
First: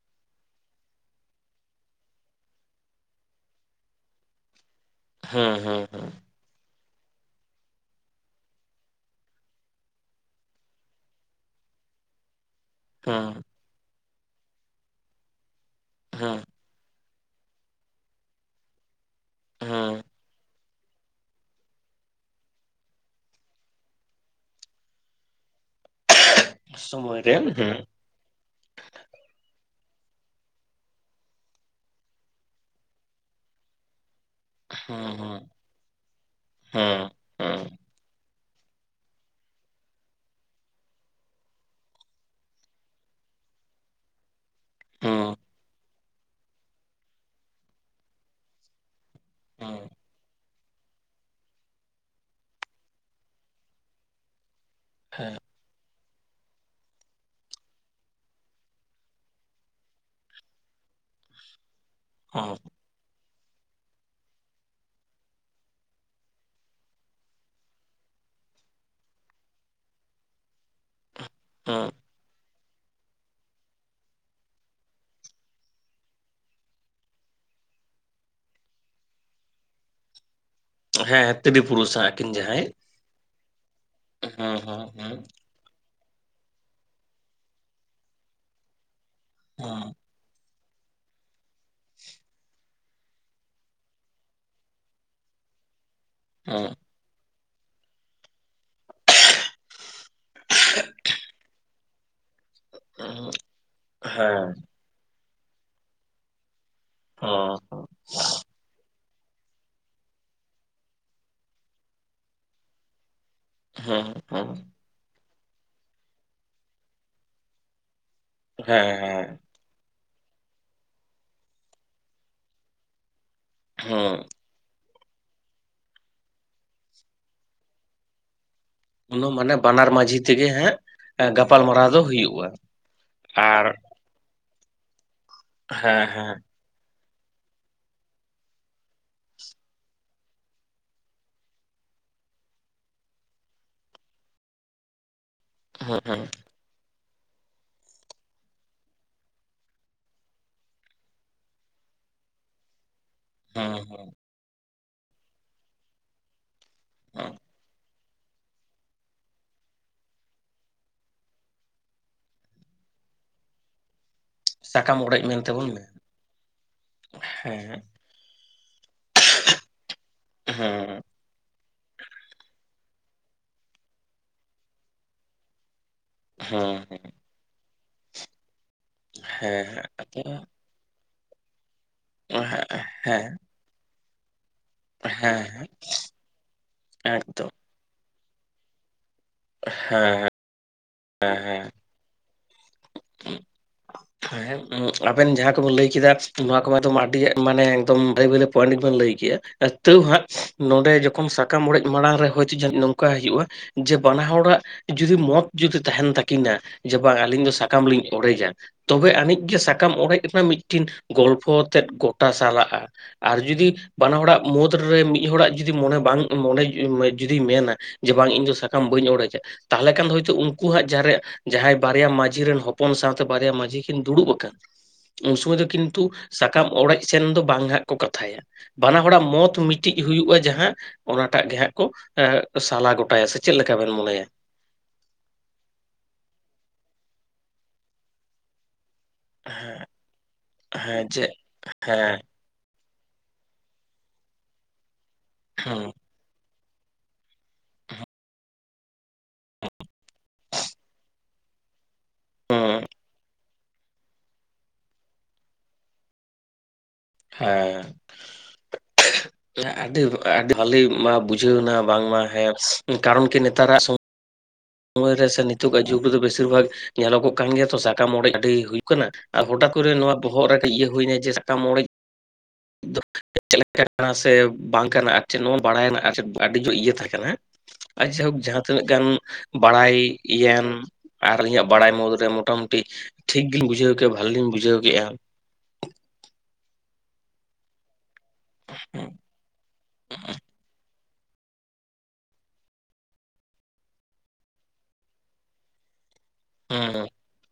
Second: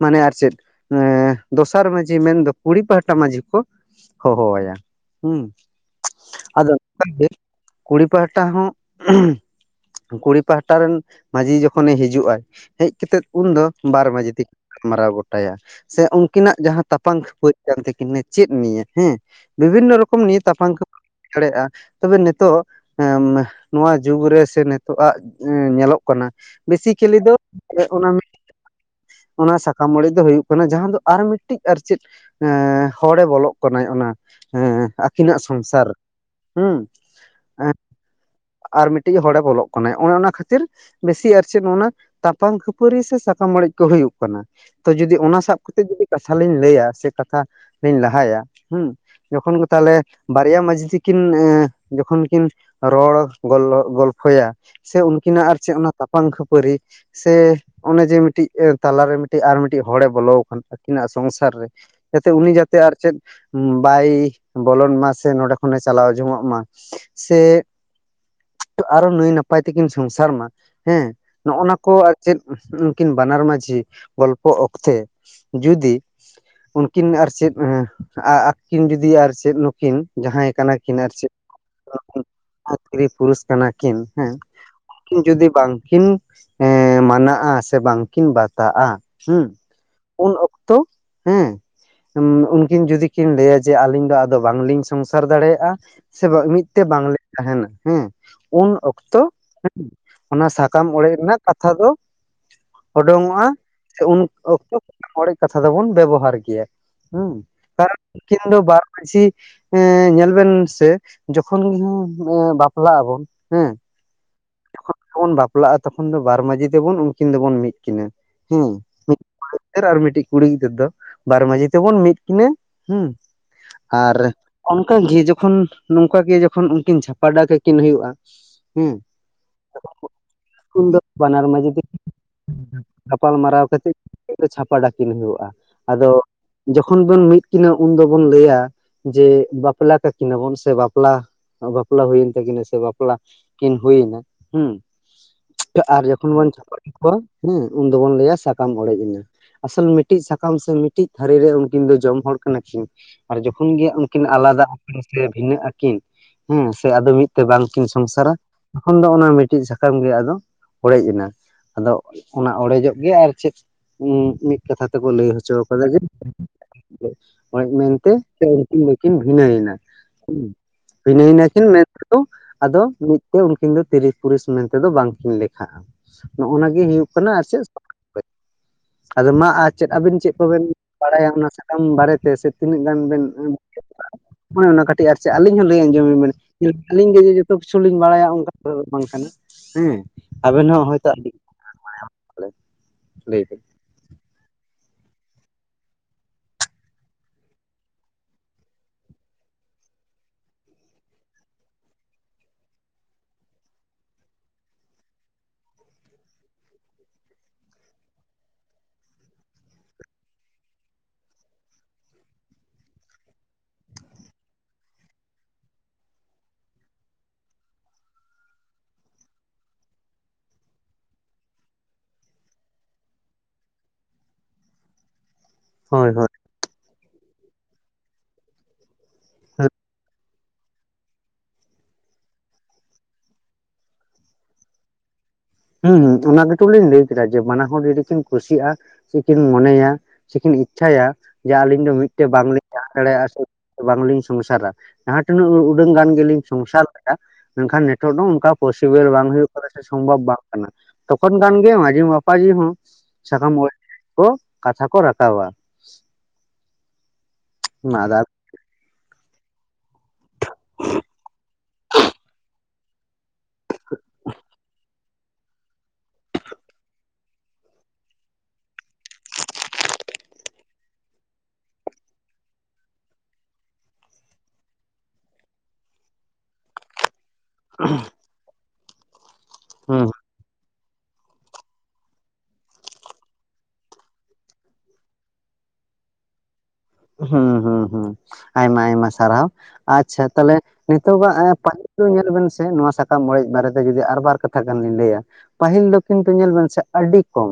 ᱢᱟᱱᱮ ᱟᱨ ᱪᱮᱫ ᱮᱸ ᱫᱚᱥᱟᱨ ᱢᱟᱹᱡᱷᱤ ᱢᱮᱱᱫᱚ ᱠᱩᱲᱤ ᱯᱟᱦᱴᱟ ᱢᱟᱺᱡᱷᱤ ᱠᱚ ᱦᱚᱦᱚ ᱣᱟᱭᱟ. ᱦᱩᱸ ᱦᱮᱸ ᱦᱮᱸ ᱟᱫᱚ ᱚᱱᱠᱟᱱ ᱜᱮ ᱠᱩᱲᱤ ᱯᱟᱦᱟᱴᱟ ᱦᱚᱸ ᱠᱩᱲᱤ ᱯᱟᱦᱴᱟ ᱨᱮᱱ ᱢᱟᱺᱡᱷᱤ ᱡᱚᱠᱷᱚᱱᱮ ᱦᱤᱡᱩᱜ ᱟᱭ ᱦᱮᱜ ᱦᱮᱸᱜ ᱠᱟᱛᱮᱫ ᱦᱮᱸ ᱩᱱᱫᱚ ᱵᱟᱨ ᱢᱟᱺᱡᱷᱤ ᱛᱮᱠᱤᱱ ᱜᱟᱞᱢᱟᱨᱟᱣ ᱜᱚᱴᱟᱭᱟ ᱥᱮ ᱦᱮᱸ ᱩᱱᱠᱤᱱᱟᱜ ᱡᱟᱦᱟᱸ, ᱛᱟᱯᱟᱝ ᱠᱷᱟᱹᱯᱟᱹᱨᱤ ᱠᱟᱱᱛᱟᱠᱤᱱᱟ ᱪᱮᱜ ᱱᱹᱤᱭᱟᱹ ᱦᱮᱸ ᱵᱤᱵᱷᱤᱱᱱᱚ ᱦᱮᱸ ᱨᱚᱠᱚᱢ ᱱᱤᱭᱟᱹᱛᱟᱯᱟᱱ ᱠᱷᱟᱹᱯ ᱫᱟᱲᱮᱭᱟᱜᱼᱟ, ᱛᱚᱵᱮ ᱱᱤᱛᱚᱜ ᱱᱚᱣᱟ ᱡᱩᱜᱽ ᱨᱮ ᱥᱮ ᱱᱤᱛᱚᱜ-ᱟᱜ ᱧᱮᱞᱚᱜ ᱠᱟᱱᱟ ᱵᱮᱥᱤᱠᱮᱞᱤ ᱥᱚᱢᱚᱭ ᱨᱮ ᱫᱚ ᱦᱮᱸ ᱦᱮᱸ ᱚᱱᱟ ᱚᱱᱟ ᱥᱟᱠᱟᱢ ᱚᱲᱮᱡ ᱫᱚ ᱦᱩᱭᱩᱜ ᱠᱟᱱᱟ ᱡᱟᱦᱟᱸ ᱫᱚ ᱟᱨ ᱢᱤᱫᱴᱤᱡ ᱟᱨ ᱪᱮᱫ ᱮ ᱦᱚᱲᱮ ᱵᱚᱞᱚᱜ ᱠᱟᱱᱟᱭ ᱚᱱᱟ ᱮᱸ ᱦᱮᱸ ᱟᱹᱠᱤᱱᱟᱜ ᱥᱚᱝᱥᱟᱨ ᱦᱩᱸ᱾ ᱦᱮᱸ ᱦᱮᱸ ᱟᱨ ᱢᱤᱫᱴᱤᱡ ᱦᱚᱲᱮ ᱵᱚᱞᱚᱜ ᱠᱟᱱᱟᱭ ᱚᱱᱮ ᱚᱱᱟ ᱠᱷᱟᱹᱛᱤᱨ ᱵᱮᱥᱤ ᱟᱨ ᱪᱮᱫ ᱚᱱᱟ ᱛᱟᱯᱟᱝ ᱠᱷᱟᱹᱯᱟᱹᱨᱤ ᱥᱮ ᱥᱟᱠᱟᱢ ᱚᱲᱮᱡ ᱠᱚ ᱦᱩᱭᱩᱜ ᱠᱟᱱᱟ, ᱛᱚ ᱡᱩᱫᱤ ᱦᱮᱸ ᱚᱱᱟ ᱥᱟᱵ ᱠᱟᱛᱮ ᱡᱩᱫᱤ ᱠᱟᱛᱷᱟ ᱞᱤᱧ ᱞᱟᱹᱭᱟ ᱥᱮ ᱠᱟᱛᱷᱟ ᱞᱤᱧ ᱞᱟᱦᱟᱭᱟ, ᱦᱮᱸ ᱡᱚᱠᱷᱚᱱ ᱜᱮ ᱦᱮᱸ ᱛᱟᱦᱚᱞᱮ ᱵᱟᱨᱭᱟ ᱢᱟᱺᱡᱷᱤ ᱠᱤᱱ ᱠᱤᱱ ᱡᱚᱠᱷᱚᱱ ᱠᱤᱱ ᱨᱚᱲ ᱜᱚᱞᱯᱷᱚᱭᱟ ᱥᱮ ᱦᱮᱸ ᱩᱱᱠᱤᱱᱟᱜ ᱟᱨ ᱪᱮᱜ ᱚᱱᱟ ᱛᱟᱯᱟᱝ ᱠᱷᱟᱹᱯᱟᱹᱨᱤ ᱥᱮ ᱚᱱᱮ ᱡᱮ ᱢᱤᱫᱴᱤᱡ ᱛᱟᱞᱟᱨᱮ ᱢᱤᱫᱴᱤᱡ ᱟᱨ ᱢᱤᱫᱴᱤᱡ ᱦᱚᱲᱮ ᱵᱚᱞᱚ ᱠᱟᱱ ᱟᱹᱠᱤᱱᱟᱜ ᱥᱚᱝᱥᱟᱨ ᱨᱮ ᱡᱟᱛᱮ ᱩᱱᱤ ᱦᱮᱸ ᱡᱟᱛᱮ ᱟᱨ ᱪᱮᱫ ᱵᱟᱭ ᱵᱚᱞᱚᱱ ᱢᱟ, ᱥᱮ ᱱᱚᱰᱮ ᱠᱷᱚᱱᱮ ᱪᱟᱞᱟᱣ ᱡᱚᱝᱚᱜ ᱢᱟ, ᱥᱮ ᱟᱨᱚ ᱱᱟᱹᱭ ᱱᱟᱯᱟᱭ ᱛᱮᱠᱤᱱ ᱥᱚᱝᱥᱟᱨ ᱢᱟ ᱦᱮᱸ ᱱᱚᱜ ᱦᱮᱸ ᱠᱚ ᱟᱨ ᱪᱮᱫ ᱩᱱᱠᱤᱱ ᱵᱟᱱᱟᱨ ᱢᱟᱺᱡᱷᱤ ᱜᱚᱞᱯᱚ ᱚᱠᱛᱮ ᱡᱩᱫᱤ ᱩᱱᱠᱤᱱ ᱟᱨ ᱪᱮᱫ <unintelligible> ᱡᱩᱫᱤ ᱟᱨ ᱪᱮᱫ ᱱᱩᱠᱤᱱ ᱡᱟᱦᱟᱸᱭ ᱠᱟᱱᱟ ᱠᱤᱱ ᱦᱮᱸ ᱛᱤᱨᱤ ᱯᱩᱨᱩᱥ ᱟᱹᱠᱤᱱ ᱡᱟᱦᱟᱸᱭ᱾ ᱛᱤᱨᱤ ᱯᱩᱨᱩᱥ ᱠᱟᱱᱟ ᱠᱤᱱ ᱦᱮᱸ, ᱩᱱᱠᱤᱱ ᱡᱩᱫᱤ ᱵᱟᱝᱠᱤᱱ ᱮᱸ ᱢᱟᱱᱟᱜᱼᱟ ᱥᱮ ᱵᱟᱝᱠᱤᱱ ᱵᱟᱛᱟᱜᱼᱟ ᱦᱩᱸ ᱦᱮᱸ ᱩᱱ ᱚᱠᱛᱚ ᱦᱮᱸ ᱦᱩᱸ ᱩᱱᱠᱤᱱ ᱡᱩᱫᱤ ᱠᱤᱱ ᱞᱟᱹᱭᱟ ᱡᱮ ᱟᱹᱞᱤᱧ ᱫᱚ ᱟᱫᱚ ᱵᱟᱝᱞᱤᱧ ᱥᱚᱝᱥᱟᱨ ᱫᱟᱲᱮᱭᱟᱜᱼᱟ, ᱥᱮ ᱵᱟ ᱢᱤᱫ ᱦᱮᱸ ᱛᱮ ᱵᱟᱝᱞᱤᱧ ᱛᱟᱦᱮᱱᱟ ᱦᱮᱸ᱾ ᱩᱱ ᱚᱠᱛᱚ ᱦᱮᱸ ᱚᱱᱟ ᱥᱟᱠᱟᱢ ᱚᱲᱮᱡ ᱨᱮᱱᱟᱜ ᱠᱟᱛᱷᱟ ᱫᱚ ᱦᱮᱸ ᱩᱰᱳᱝᱚᱜᱼᱟ ᱥᱮ ᱩᱱ ᱦᱮᱸ ᱦᱮᱸ ᱚᱠᱛᱚ ᱚᱲᱮᱡ ᱠᱟᱛᱷᱟ ᱫᱚᱵᱚᱱ ᱵᱮᱵᱚᱦᱟᱨ ᱜᱤᱭᱟ᱾ ᱦᱩᱸ ᱠᱟᱨᱚᱱ ᱩᱱᱠᱤᱱ ᱫᱚ ᱵᱟᱨ ᱢᱟᱺᱡᱷᱤ ᱮᱸ ᱧᱮᱞ ᱵᱮᱱ ᱥᱮ ᱡᱚᱠᱷᱚᱱ ᱜᱮ ᱵᱟᱯᱞᱟᱜ ᱟᱵᱚᱱ ᱦᱮᱸ <unintelligible> ᱡᱚᱠᱷᱚᱱ ᱜᱮᱵᱚᱱ ᱵᱟᱯᱞᱟᱜᱼᱟ ᱛᱚᱠᱷᱚᱱ ᱫᱚ ᱵᱟᱨ ᱢᱟᱺᱡᱷᱤ ᱛᱮᱵᱚᱱ ᱩᱱᱠᱤᱱ ᱫᱚᱵᱚᱱ ᱢᱤᱜ ᱠᱤᱱᱟᱹ ᱦᱮᱸ᱾ ᱜᱤᱫᱽᱟᱹᱨ ᱟᱨ ᱢᱤᱫᱴᱤᱡ ᱠᱩᱲᱤ ᱜᱤᱫᱽᱟᱹᱨ ᱫᱚ ᱵᱟᱨ ᱢᱟᱺᱡᱷᱤ ᱛᱮᱵᱚᱱ ᱢᱤᱫ ᱠᱤᱱᱟᱹ ᱦᱩᱸ, ᱟᱨ ᱦᱮᱸ ᱚᱱᱠᱟᱜᱤ ᱡᱚᱠᱷᱚᱱ ᱱᱚᱝᱠᱟ ᱜᱮ ᱡᱚᱠᱷᱚᱱ ᱩᱱᱠᱤᱱ ᱪᱷᱟᱯᱟᱰᱟ ᱠᱟᱠᱤᱱ ᱦᱩᱭᱩᱜᱼᱟ ᱦᱩᱸ, ᱩᱱᱫᱚ ᱢᱟᱱᱮ ᱵᱟᱱᱟᱨ ᱢᱟᱺᱡᱷᱤ ᱛᱮᱜᱮ ᱦᱟᱸᱜ ᱵᱟᱱᱟᱨ ᱢᱟᱺᱡᱷᱤ ᱛᱮ ᱜᱟᱯᱟᱞᱢᱟᱨᱟᱣ ᱫᱚ ᱦᱩᱭᱩᱜᱼᱟ᱾ ᱟᱨ ᱠᱤᱱ ᱫᱚ ᱪᱷᱟᱯᱟ ᱰᱟ ᱠᱤᱱ ᱦᱩᱭᱩᱜᱼᱟ᱾ ᱦᱮᱸ ᱟᱫᱚ ᱦᱮᱸ ᱡᱚᱠᱷᱚᱱ ᱵᱚᱱ ᱢᱤᱫ ᱠᱤᱱᱟᱹ ᱩᱱ ᱫᱚᱵᱚᱱ ᱞᱟᱹᱭᱟ ᱡᱮ ᱵᱟᱯᱞᱟ ᱠᱟᱠᱤᱱᱟᱵᱚᱱ ᱥᱮ ᱵᱟᱯᱞᱟ ᱵᱟᱯᱞᱟ ᱦᱩᱭᱮᱱ ᱛᱟᱹᱠᱤᱱᱟ ᱥᱮ ᱵᱟᱯᱞᱟ ᱠᱤᱱ ᱦᱩᱭᱮᱱᱟ ᱦᱩᱸ ᱦᱮᱸ ᱟᱨ ᱦᱮᱸ ᱡᱚᱠᱷᱚᱱ ᱵᱚᱱ ᱪᱷᱟᱯᱟᱰᱟ ᱠᱚᱣᱟ ᱦᱮᱸ ᱩᱱ ᱫᱚᱵᱚᱱ ᱞᱟᱹᱭᱟ ᱥᱟᱠᱟᱢ ᱚᱲᱮᱡ ᱮᱱᱟ᱾ ᱟᱥᱚᱞ ᱢᱤᱫᱴᱤᱡ ᱥᱟᱠᱟᱢ ᱥᱮ ᱢᱤᱫᱴᱤᱡ ᱛᱟᱹᱨᱤ ᱨᱮ ᱩᱱᱠᱤᱱ ᱫᱚ ᱡᱚᱢ ᱦᱚᱲ ᱠᱟᱱᱟ ᱠᱤᱱ᱾ ᱟᱨ ᱡᱚᱠᱷᱚᱱ ᱦᱮᱸ ᱜᱮ ᱦᱮᱸ ᱩᱱᱠᱤᱱ ᱟᱞᱟᱫᱟ ᱟᱠᱤᱱ ᱥᱮ ᱵᱷᱤᱱᱟᱹ ᱟᱠᱤᱱ, ᱦᱮᱸ ᱥᱮ ᱟᱫᱚ ᱢᱤᱫ ᱦᱮᱸ ᱛᱮ ᱵᱟᱝ ᱠᱤᱱ ᱥᱚᱝᱥᱟᱨᱟ ᱛᱚᱠᱷᱚᱱ ᱫᱚ ᱚᱱᱟ ᱢᱤᱫᱴᱤᱡ ᱥᱟᱠᱟᱢ ᱜᱮ ᱟᱫᱚ ᱚᱲᱮᱡ ᱮᱱᱟ᱾ ᱟᱫᱚ ᱚᱱᱟ ᱚᱲᱮᱡᱚᱜ ᱜᱮ ᱟᱨ ᱪᱮᱫ ᱩᱸ ᱢᱤᱫ ᱠᱟᱛᱷᱟ ᱥᱟᱠᱟᱢ ᱛᱮᱠᱚ ᱚᱲᱮᱡ ᱞᱟᱹᱭ ᱦᱚᱪᱚ ᱢᱮᱱᱛᱮᱵᱚᱱ ᱠᱟᱫᱟ ᱢᱮᱱ ᱡᱮ ᱚᱲᱮᱡ ᱦᱮᱸ ᱢᱮᱱᱛᱮ ᱥᱮ ᱩᱱᱠᱤᱱ ᱫᱚᱠᱤᱱ ᱵᱷᱤᱱᱟᱹᱭ ᱮᱱᱟ ᱦᱩᱸ᱾ ᱦᱮᱸ ᱵᱷᱤᱱᱟᱹᱭ ᱮᱱᱟ ᱠᱤᱱ ᱢᱮᱱ ᱛᱮᱫᱚ ᱟᱫᱚ ᱢᱤᱫᱛᱮ ᱩᱱᱠᱤᱱ ᱫᱚ ᱛᱤᱨᱤ ᱯᱩᱨᱩᱥ ᱢᱮᱱᱛᱮᱫᱚ ᱵᱟᱝᱠᱤᱱ ᱞᱮᱠᱷᱟᱜᱼᱟ᱾ ᱱᱚᱜᱼᱱᱟᱜᱮ ᱦᱮᱸ ᱦᱮᱸ ᱦᱩᱭᱩᱜ ᱠᱟᱱᱟ ᱟᱨ ᱪᱮᱫ ᱥᱟᱠᱟᱢ ᱚᱲᱮᱡ, ᱟᱫᱚ ᱢᱟ ᱟᱨ ᱦᱮᱸ ᱪᱮᱫ ᱟᱵᱮᱱ ᱪᱮᱜ ᱠᱚᱵᱮᱱ ᱵᱟᱲᱟᱭᱟ ᱚᱱᱟ ᱥᱟᱠᱟᱢ ᱵᱟᱨᱮᱛᱮ ᱦᱮᱸ ᱥᱮ ᱛᱤᱱᱟᱹᱜ ᱜᱟᱱ ᱦᱮᱸ ᱵᱮᱱ ᱦᱮᱸ ᱟᱹᱱᱟᱹᱭ ᱠᱟᱹᱣ ᱠᱟᱜᱼᱟ ᱚᱱᱮ ᱚᱱᱟ ᱠᱟᱹᱴᱤᱡ ᱠᱟᱹᱴᱤᱡ ᱟᱨ ᱪᱮᱜ ᱦᱮᱸ ᱟᱹᱞᱤᱧ ᱦᱚᱸ ᱞᱟᱹᱭ ᱟᱸᱡᱚᱢᱟᱹᱧ ᱵᱤᱱ ᱟᱹᱞᱤᱧ ᱜᱮ ᱡᱮ ᱮᱠᱫᱚᱢ ᱡᱚᱛᱚ ᱠᱤᱪᱷᱩ ᱞᱤᱧ ᱵᱟᱲᱟᱭᱟ ᱚᱱᱠᱟ ᱫᱚ ᱵᱟᱝ ᱠᱟᱱᱟ᱾ ᱦᱮᱸ ᱟᱵᱮᱱ ᱦᱚᱸ ᱦᱚᱭ ᱦᱮᱸ ᱦᱮᱸ ᱵᱚᱞᱮ ᱞᱟᱹᱭ ᱫᱟᱹᱧ ᱦᱮᱸ ᱦᱮᱸ ᱟᱸᱵᱮᱱ ᱡᱟᱦᱟᱸ ᱠᱚᱵᱮᱱ ᱞᱟᱹᱭ ᱠᱮᱫᱟ ᱱᱚᱣᱟ ᱠᱚᱢᱟᱛᱚ ᱟᱹᱰᱤ ᱢᱟᱱᱮ ᱮᱠᱫᱚᱢ ᱵᱷᱟᱹᱞᱮ ᱵᱷᱟᱹᱞᱮ ᱯᱚᱭᱮᱱᱴ ᱜᱮᱸᱵᱮᱱ ᱞᱟᱹᱭ ᱠᱮᱜᱼᱟ᱾ ᱛᱟᱹᱣ ᱦᱟᱸᱜ ᱱᱚᱰᱮ ᱡᱚᱠᱷᱚᱱ ᱥᱟᱠᱟᱢ ᱚᱲᱮᱡ ᱢᱟᱲᱟᱝ ᱨᱮ ᱦᱚᱭᱡᱚ ᱡᱟᱹᱱᱤᱡ ᱱᱚᱝᱠᱟᱭ ᱦᱩᱭᱩᱜ-ᱟ ᱡᱮ ᱵᱟᱱᱟ ᱦᱚᱲᱟᱜ ᱡᱩᱫᱤ ᱢᱚᱛ ᱡᱩᱫᱤ ᱛᱟᱦᱮᱱ ᱛᱟᱹᱠᱤᱱᱟ ᱡᱮ ᱵᱟᱝ ᱟᱹᱞᱤᱧ ᱫᱚ ᱥᱟᱠᱟᱢ ᱞᱤᱧ ᱚᱲᱮᱡᱟ ᱛᱚᱵᱮ ᱟᱹᱱᱤᱡ ᱜᱮ ᱥᱟᱠᱟᱢ ᱚᱲᱮᱡ ᱨᱮᱱᱟᱜ ᱢᱤᱫᱴᱤᱱ ᱜᱚᱞᱯᱷᱚ ᱛᱮᱫ ᱜᱚᱴᱟ ᱥᱟᱞᱟᱜᱼᱟ ᱟᱨ ᱡᱩᱫᱤ ᱵᱟᱱᱟ ᱦᱚᱲᱟᱜ ᱢᱩᱫᱽᱨᱮ ᱢᱤᱜ ᱦᱚᱲᱟᱜ ᱡᱩᱫᱤ ᱢᱚᱱᱮ ᱵᱟᱝ ᱢᱚᱱᱮ ᱡᱩᱫᱤᱭ ᱢᱮᱱᱟ ᱡᱮ ᱵᱟᱝ ᱤᱧ ᱫᱚ ᱥᱟᱠᱟᱢ ᱵᱟᱹᱧ ᱚᱲᱮᱡᱟ ᱛᱟᱦᱟᱞᱮ ᱠᱷᱟᱱ ᱫᱚ ᱦᱳᱭᱛᱚ ᱩᱱᱠᱩᱣᱟᱜ ᱡᱟᱦᱟᱸ ᱨᱮ ᱡᱟᱦᱟᱸᱭ ᱵᱟᱨᱭᱟ ᱢᱟᱺᱡᱷᱤ ᱨᱮᱱ ᱦᱚᱯᱚᱱ ᱥᱟᱶᱛᱮ ᱵᱟᱨᱭᱟ ᱢᱟ ᱡᱷᱤ ᱠᱤᱱ ᱫᱩᱲᱩᱵ ᱠᱟᱱ ᱩᱱ ᱥᱚᱢᱚᱭ ᱫᱚ ᱦᱳᱭ ᱠᱤᱱᱛᱩ ᱦᱳᱭ ᱥᱟ ᱥᱟᱠᱟᱢ ᱚᱲᱮᱡ ᱥᱮᱱ ᱫᱚ ᱵᱟᱝ ᱦᱟᱸᱜ ᱠᱚ ᱠᱟᱛᱷᱟᱭᱟ, ᱵᱟᱱᱟ ᱦᱚᱲᱟᱜ ᱢᱚᱛ ᱢᱤᱫᱴᱤᱡ ᱦᱩᱭᱩᱜᱼᱟ ᱡᱟᱦᱟᱸ ᱚᱱᱟᱴᱟᱜ ᱜᱮ ᱦᱟᱸᱜ ᱠᱚ ᱮᱸᱻ ᱥᱟᱞᱟ ᱜᱚᱴᱟᱭᱟ ᱥᱮ ᱪᱮᱫ ᱞᱮᱠᱟ ᱵᱮᱱ ᱢᱚᱱᱮᱭᱟ? ᱦᱩᱸ ᱚᱱᱟ ᱜᱮᱛᱚ ᱞᱤᱧ ᱞᱟᱹᱭ ᱠᱮᱫᱟ ᱡᱮ ᱵᱟᱱᱟ ᱦᱚᱲ ᱡᱩᱫᱤ ᱠᱤᱱ ᱠᱷᱩᱥᱤ-ᱟ᱾ ᱥᱮᱠᱤᱱ ᱢᱚᱱᱮᱭᱟ ᱥᱮᱠᱤᱱ ᱤᱪᱪᱷᱟᱭᱟ ᱡᱮ ᱟᱹᱞᱤᱧ ᱫᱚ ᱦᱮᱸ ᱢᱤᱫᱴᱮᱡ ᱵᱟᱝᱞᱤ ᱡᱟᱦᱟᱸ ᱫᱟᱲᱮᱭᱟᱜᱼᱟ ᱥᱮ ᱵᱟᱝᱞᱤᱧ ᱥᱚᱝᱥᱟᱨᱟ ᱡᱟᱦᱟᱸ ᱛᱤᱱᱟᱹᱜ ᱩᱰᱟᱹᱝ ᱦᱮᱸ ᱜᱟᱱ ᱜᱮᱞᱤᱧ ᱥᱚᱝᱥᱟᱨ ᱠᱮᱫᱟ ᱢᱮᱱᱠᱷᱟᱱ ᱱᱤᱛᱚᱜ ᱫᱚ ᱚᱱᱠᱟ ᱯᱚᱥᱤᱵᱮᱞ ᱵᱟᱝ ᱦᱩᱭᱩᱜ ᱠᱟᱱᱟ ᱥᱮ ᱥᱚᱢᱵᱷᱚᱵ ᱵᱟᱝ᱾ ᱠᱟᱱᱟ ᱛᱚᱠᱷᱚᱱ ᱠᱷᱟᱱᱜᱮ ᱢᱟᱹᱡᱷᱤ ᱢᱟᱯᱟᱡᱷᱤ ᱦᱚᱸ ᱥᱟᱠᱟᱢ ᱚᱲᱮᱡᱽ ᱠᱚ ᱠᱟᱛᱷᱟ ᱠᱚ ᱨᱟᱠᱟᱵᱟ᱾ ᱦᱮᱸ ᱢᱟ ᱟᱫᱚ ᱦᱟᱯᱮᱭᱟ ᱟᱹᱰᱤ ᱟᱹᱰᱤ ᱵᱷᱟᱹᱞᱤ ᱢᱟ ᱵᱩᱡᱷᱟᱹᱣᱱᱟ ᱵᱟᱝᱢᱟ ᱦᱮᱸ ᱠᱟᱨᱚᱱ ᱠᱤ ᱱᱮᱛᱟᱨᱟᱜ ᱥᱚ <inaudible> ᱥᱮ ᱱᱤᱛᱳᱜᱟᱜ ᱡᱩᱜᱽ ᱨᱮᱫᱚ ᱵᱮᱥᱤᱨ ᱵᱷᱟᱜᱽ ᱧᱮᱞᱚᱜᱚᱜ ᱠᱟᱱ ᱜᱮᱭᱟ ᱛᱚ ᱥᱟᱠᱟᱢ ᱚᱲᱮᱡ ᱟᱹᱰᱤ ᱦᱩᱭᱩᱜ ᱠᱟᱱᱟ᱾ ᱟᱨ ᱦᱚᱴᱟᱴ ᱠᱚᱨᱮ ᱱᱚᱣᱟ ᱵᱚᱦᱚᱜ ᱨᱮ ᱤᱭᱟᱹ ᱦᱩᱭᱱᱟ ᱡᱮ ᱥᱟᱠᱟᱢ ᱚᱲᱮᱡ ᱪᱮᱞᱠᱟᱱᱟ ᱥᱮ ᱵᱟᱝ ᱠᱟᱱᱟ ᱟᱨ ᱪᱮᱫ ᱱᱚᱣᱟ ᱵᱟᱲᱟᱭᱱᱟ ᱟᱹᱰᱤ ᱡᱳᱨ ᱤᱭᱟᱹ ᱛᱟᱦᱮᱸ ᱠᱟᱱᱟ᱾ ᱟᱨ ᱡᱟᱭᱦᱳᱠ ᱡᱟᱦᱟᱸ ᱛᱤᱱᱟᱹᱜ ᱜᱟᱱ ᱵᱟᱲᱟᱭ ᱦᱩᱸ ᱤᱭᱟᱱ ᱟᱨ ᱟᱹᱞᱤᱧᱟᱹᱜ ᱵᱟᱲᱟᱭ ᱢᱩᱫᱽᱨᱮ ᱢᱳᱴᱟᱢᱩᱴᱤ ᱴᱷᱤᱠ ᱜᱤᱞᱤᱧ ᱵᱩᱡᱷᱟᱹᱣ ᱠᱮᱫᱼᱟ ᱵᱷᱟᱹᱞᱤᱧ ᱵᱩᱡᱷᱟᱹᱣ ᱠᱮᱜᱼᱟ᱾ ᱦᱩᱸ ᱦᱩᱸ ᱦᱩᱸ ᱟᱭᱢᱟ ᱟᱭᱢᱟ ᱦᱩᱸ ᱥᱟᱨᱦᱟᱣ ᱟᱪᱷᱟ ᱛᱟᱦᱞᱮ ᱱᱤᱛᱚᱜᱟᱜ ᱯᱟᱹᱤᱞ ᱧᱮᱞ ᱵᱮᱱ ᱥᱮ ᱱᱚᱣᱟ ᱥᱟᱠᱟᱢ ᱚᱲᱮᱡ ᱵᱟᱨᱮᱛᱮ ᱡᱩᱫᱤ ᱟᱨ ᱵᱟᱨ ᱠᱟᱛᱷᱟ ᱜᱟᱱ ᱵᱤᱱ ᱞᱟᱹᱭᱟ᱾ ᱯᱟᱹᱦᱤᱞ ᱫᱚ ᱠᱤᱱᱛᱩ ᱧᱮᱞ ᱵᱮᱱ ᱥᱮ ᱦᱩᱸ ᱟᱹᱰᱤ ᱠᱚᱢ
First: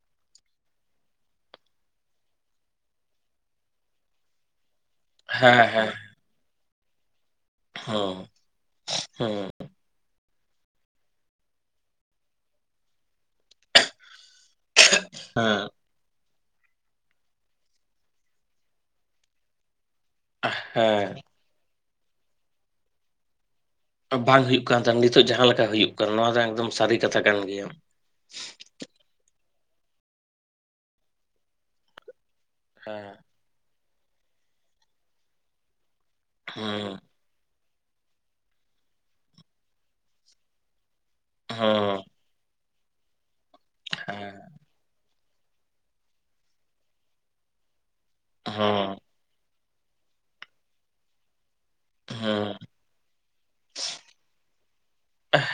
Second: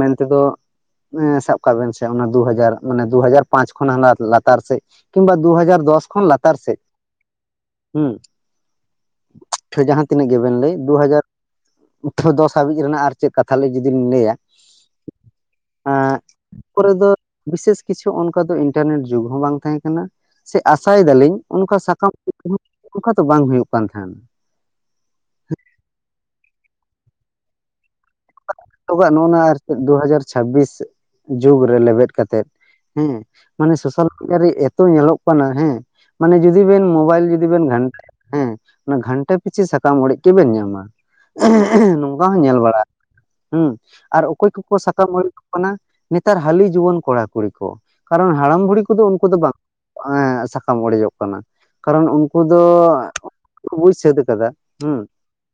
ᱢᱮᱱ ᱛᱮᱫᱚ ᱥᱟᱵ ᱠᱟᱜ ᱵᱮᱱ ᱥᱮ ᱚᱱᱟ ᱫᱩ ᱦᱟᱡᱟᱨ ᱢᱟᱱᱮ ᱫᱩ ᱦᱟᱡᱟᱨ ᱯᱟᱸᱪ ᱠᱷᱚᱱ ᱦᱟᱱᱟ ᱞᱟᱛᱟᱨ ᱥᱮᱫ ᱠᱤᱢᱵᱟ ᱫᱩ ᱦᱮᱸ ᱦᱟᱡᱟᱨ ᱦᱮᱸ ᱫᱚᱥ ᱠᱷᱚᱱ ᱞᱟᱛᱟᱨ ᱥᱮᱫ᱾ ᱦᱩᱸ ᱦᱩᱸ ᱯᱮ ᱡᱟᱦᱟᱸᱜ᱾ ᱛᱤᱱᱟᱹᱜ ᱜᱮᱵᱤᱱ ᱞᱟᱹᱭ ᱫᱩ ᱦᱟᱡᱟᱨ ᱫᱚᱥ ᱦᱟᱹᱵᱤᱡ ᱜᱮ ᱢᱮᱱᱟᱜ-ᱟ ᱟᱨ ᱪᱮᱫ ᱠᱟᱛᱷᱟ ᱞᱮ ᱡᱩᱫᱤᱢ ᱞᱟᱹᱭᱟᱢ ᱦᱮᱸ ᱮᱸ ᱠᱚᱨᱮ ᱫᱚ ᱵᱤᱥᱮᱥ ᱠᱤᱪᱷᱩ ᱚᱱᱠᱟ ᱫᱚ ᱤᱱᱴᱟᱨᱱᱮᱴ ᱡᱩᱜᱽ ᱦᱚᱸ ᱵᱟᱝ ᱛᱟᱦᱮᱸ ᱠᱟᱱᱟ, ᱥᱮ ᱟᱥᱟᱭ ᱦᱮᱸ ᱫᱟᱞᱤᱧ ᱚᱱᱠᱟ ᱥᱟᱠᱟᱢ <inaudible> ᱚᱱᱠᱟ ᱫᱚ ᱵᱟᱝ ᱦᱩᱭᱩᱜ ᱠᱟᱱ ᱛᱟᱦᱮᱸᱱ ᱵᱟᱝ ᱦᱩᱭᱩᱜ ᱠᱟᱱ ᱛᱟᱦᱮᱸᱱ ᱱᱤᱛᱚᱜ ᱡᱟᱦᱟᱸ ᱞᱮᱠᱟ ᱦᱩᱭᱩᱜ ᱠᱟᱱᱟ ᱱᱚᱣᱟ ᱫᱚ ᱮᱠᱫᱚᱢ ᱥᱟᱹᱨᱤ ᱠᱟᱛᱷᱟ ᱠᱟᱱ ᱜᱮᱭᱟ᱾ ᱱᱤᱛᱚᱜᱟ ᱱᱚᱜᱼᱚ ᱱᱚᱣᱟ ᱟᱨ ᱪᱮᱫ ᱫᱩ ᱦᱟᱡᱟᱨ ᱪᱷᱟᱵᱤᱥ ᱡᱩᱜᱽ ᱨᱮ ᱞᱮᱵᱮᱫ ᱠᱟᱛᱮᱫ ᱦᱮᱸ ᱢᱟᱱᱮ ᱥᱳᱥᱟᱞ ᱢᱤᱰᱤᱭ ᱨᱮ ᱮᱛᱚ ᱧᱮᱞᱚᱜ ᱠᱟᱱᱟ ᱦᱮᱸ, ᱢᱟᱱᱮ ᱡᱩᱫᱤ ᱵᱮᱱ ᱦᱩᱸ ᱢᱳᱵᱟᱭᱤᱞ ᱡᱩᱫᱤ ᱵᱮᱱ ᱜᱷᱟᱱ ᱦᱮᱸ ᱜᱷᱟᱱᱴᱟ ᱯᱤᱪᱷᱤ ᱥᱟᱠᱟᱢ ᱚᱲᱮᱡ ᱜᱮᱵᱮᱱ ᱧᱟᱢᱟ ᱦᱩᱸ ᱱᱚᱝᱠᱟ ᱦᱚᱸ ᱧᱮᱞ ᱵᱟᱲᱟ ᱦᱩᱸ ᱟᱨ ᱦᱮᱸ ᱚᱠᱚᱭ ᱠᱚᱠᱚ ᱥᱟᱠᱟᱢ ᱚᱲᱮᱡᱚ ᱠᱟᱱᱟ ᱱᱮᱛᱟᱨ ᱦᱟᱹᱞᱤ ᱡᱩᱣᱟᱹᱱ ᱠᱚᱲᱟ ᱠᱩᱲᱤ ᱠᱚ᱾ ᱠᱟᱨᱚᱱ ᱦᱟᱲᱟᱢ ᱵᱩᱲᱦᱤ ᱦᱩᱸ ᱠᱚᱫᱚ ᱩᱱᱠᱩ ᱫᱚ ᱵᱟᱝ ᱮᱸ ᱥᱟᱠᱟᱢ ᱚᱲᱮᱡᱚᱜ ᱠᱟᱱᱟ᱾ ᱠᱟᱨᱚᱱ ᱩᱱᱠᱩ ᱦᱩᱸ ᱫᱚ ᱵᱩᱡ ᱥᱟᱹᱛ ᱠᱟᱫᱟ ᱦᱩᱸ,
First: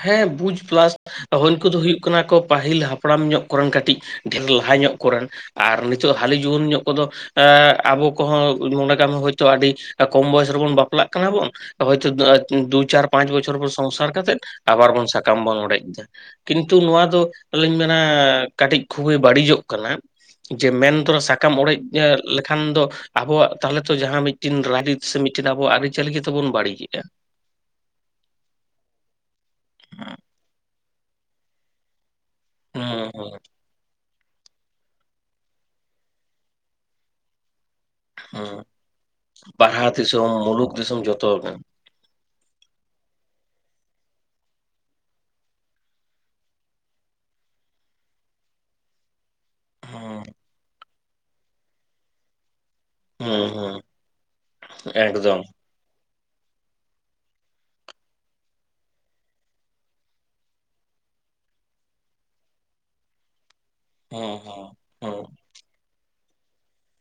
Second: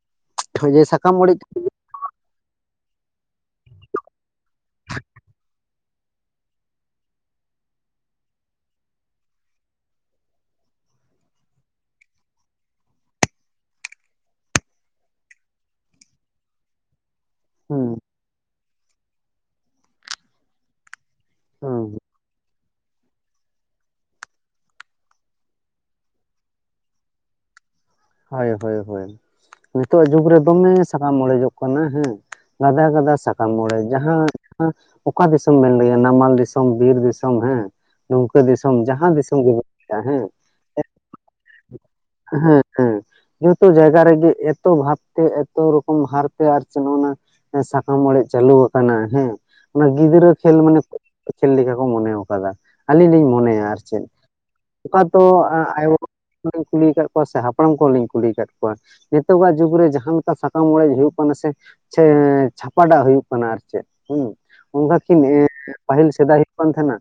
ᱦᱮᱸ ᱵᱩᱡᱽ ᱯᱞᱟᱥ ᱩᱱᱠᱩᱫᱚ ᱦᱩᱭᱩᱜ ᱦᱩᱭᱩᱜ ᱠᱟᱱᱟ ᱠᱚ ᱯᱟᱹᱦᱤᱞ ᱦᱟᱯᱲᱟᱢ ᱧᱚᱜ ᱠᱚᱨᱮᱱ ᱠᱟᱹᱴᱤᱡ ᱰᱷᱮᱨ ᱞᱟᱦᱟ ᱧᱚᱜ ᱠᱚᱨᱮᱱ᱾ ᱟᱨ ᱱᱤᱛᱚᱜ ᱦᱟᱹᱞᱤ ᱡᱩᱣᱟᱹᱱ ᱧᱚᱜ ᱠᱚᱫᱚ ᱮ ᱟᱵᱚ ᱠᱚᱦᱚᱸ ᱱᱚᱰᱮ ᱠᱟᱜ ᱢᱮ ᱦᱳᱭᱛᱳ ᱟᱹᱰᱤ ᱠᱚᱢ ᱵᱚᱭᱮᱥ ᱨᱮᱵᱚᱱ ᱵᱟᱯᱞᱟᱜ ᱠᱟᱱᱟ ᱵᱚᱱ᱾ ᱦᱚᱭᱛᱳ ᱫᱩ ᱪᱟᱨ ᱯᱟᱸᱪ ᱵᱪᱷᱚᱨ ᱯᱚᱨ ᱥᱚᱝᱥᱟᱨ ᱠᱟᱛᱮ᱾ ᱟᱵᱟᱨ ᱵᱚᱱ ᱥᱟᱠᱟᱢ ᱵᱚᱱ ᱚᱲᱮᱡ ᱮᱫᱟ, ᱠᱤᱱᱛᱩ ᱱᱚᱣᱟ ᱫᱚ ᱟᱹᱞᱤᱧ ᱦᱮᱸ ᱢᱮᱱᱟ ᱠᱟᱹᱴᱤᱡ ᱠᱷᱩᱵᱮ ᱵᱟᱹᱲᱤᱡᱚᱜ ᱠᱟᱱᱟ, ᱡᱮ ᱢᱮᱱ ᱛᱚᱨᱟ ᱥᱟᱠᱟᱢ ᱚᱲᱮᱡ ᱦᱮᱸ ᱞᱮᱠᱷᱟᱱ ᱫᱚ ᱟᱵᱚᱣᱟᱜ ᱛᱟᱦᱚᱞᱮ ᱛᱚ ᱡᱟᱦᱟᱸ ᱢᱤᱫᱴᱤᱱ ᱨᱟᱭᱤᱛ ᱥᱮ ᱢᱤᱫᱴᱮᱱ ᱟᱵᱚᱣᱟᱜ ᱟᱹᱨᱤᱪᱟᱹᱞᱤ ᱜᱮᱛᱚᱵᱚᱱ ᱵᱟᱹᱲᱤᱡᱮᱜᱼᱟ᱾ ᱦᱳᱭ ᱦᱳᱭ ᱦᱳᱭ ᱱᱤᱛᱳᱜ ᱡᱩᱜᱽ ᱨᱮ ᱫᱚᱢᱮ ᱥᱟᱠᱟᱢ ᱚᱲᱮᱡᱚᱜ ᱠᱟᱱᱟ ᱦᱮᱸ᱾ ᱜᱟᱫᱟ ᱦᱩᱸ ᱜᱟᱫᱟ ᱦᱩᱸ ᱥᱟᱠᱟᱢ ᱚᱲᱮᱡ ᱡᱟᱦᱟᱸ ᱦᱮᱸ ᱚᱠᱟ ᱫᱤᱥᱚᱢ ᱵᱮᱱ ᱞᱟᱹᱭᱟ ᱱᱟᱢᱟᱞ ᱫᱤᱥᱚᱢ ᱵᱤᱨ ᱫᱤᱥᱚᱢ ᱦᱮᱸ᱾ ᱫᱩᱢᱠᱟᱹ ᱦᱩᱸ ᱫᱤᱥᱚᱢ ᱡᱟᱦᱟᱸ ᱫᱤᱥᱚᱢ ᱜᱮᱵᱤᱱ ᱵᱟᱨᱦᱟ ᱞᱟᱹᱭᱟ ᱫᱤᱥᱚᱢ ᱦᱮᱸ᱾ ᱢᱩᱞᱩᱠ ᱫᱤᱥᱚᱢ ᱡᱚᱛᱚ ᱦᱚᱲ ᱜᱮ᱾ ᱦᱮᱸ ᱦᱮᱸ᱾ ᱡᱚᱛᱚ ᱡᱟᱭᱜᱟ ᱨᱮ ᱜᱮ ᱮᱛᱚ ᱵᱷᱟᱵᱽ ᱛᱮ ᱮᱛᱚ ᱨᱚᱠᱚᱢ ᱦᱟᱨᱛᱮ ᱟᱨ ᱪᱮ ᱱᱚᱣᱟᱱᱟᱼᱼ ᱥᱟᱠᱟᱢ ᱚᱲᱮᱡ ᱪᱟᱹᱞᱩ ᱟᱠᱟᱱᱟ ᱦᱮᱸ, ᱚᱱᱟ ᱦᱩᱸ ᱜᱤᱫᱽᱨᱟᱹ ᱠᱷᱮᱞ ᱢᱟᱱᱮ ᱠᱷᱮᱞ ᱞᱮᱠᱟ ᱠᱚ ᱢᱚᱱᱮᱣ ᱠᱟᱫᱟ ᱟᱞᱤᱧ ᱞᱤᱧ ᱦᱩᱸ ᱢᱚᱱᱮᱭᱟ ᱟᱨ ᱦᱩᱸ ᱪᱮᱫ ᱚᱠᱟ ᱛᱚ ᱮᱠᱫᱚᱢ ᱟᱭᱳᱼᱼ ᱠᱩᱞᱤᱧ ᱟᱠᱟᱫ ᱠᱚᱣᱟ ᱥᱮ ᱦᱟᱯᱲᱟᱢ ᱠᱚᱦᱚᱸ ᱞᱤᱧ ᱠᱩᱞᱤ ᱠᱟᱣ ᱠᱚᱣᱟ᱾ ᱱᱤᱛᱚᱜᱟᱜ ᱡᱩᱜᱽ ᱨᱮ ᱡᱟᱦᱟᱸ ᱞᱮᱠᱟ ᱥᱟᱠᱟᱢ ᱚᱲᱮᱡ ᱦᱩᱭᱩᱜ ᱠᱟᱱᱟ ᱥᱮ ᱪᱮ ᱪᱷᱟᱯᱟᱴᱟᱜ ᱦᱩᱭᱩᱜ ᱠᱟᱱᱟ ᱟᱨ ᱪᱮᱫ᱾ ᱦᱩᱸ ᱚᱱᱠᱟ ᱠᱤᱱ ᱮᱸ ᱯᱟᱦᱤᱞ ᱥᱮᱫᱟᱭ ᱦᱩᱭᱩᱜ ᱠᱟᱱ ᱛᱟᱦᱮᱱᱟ?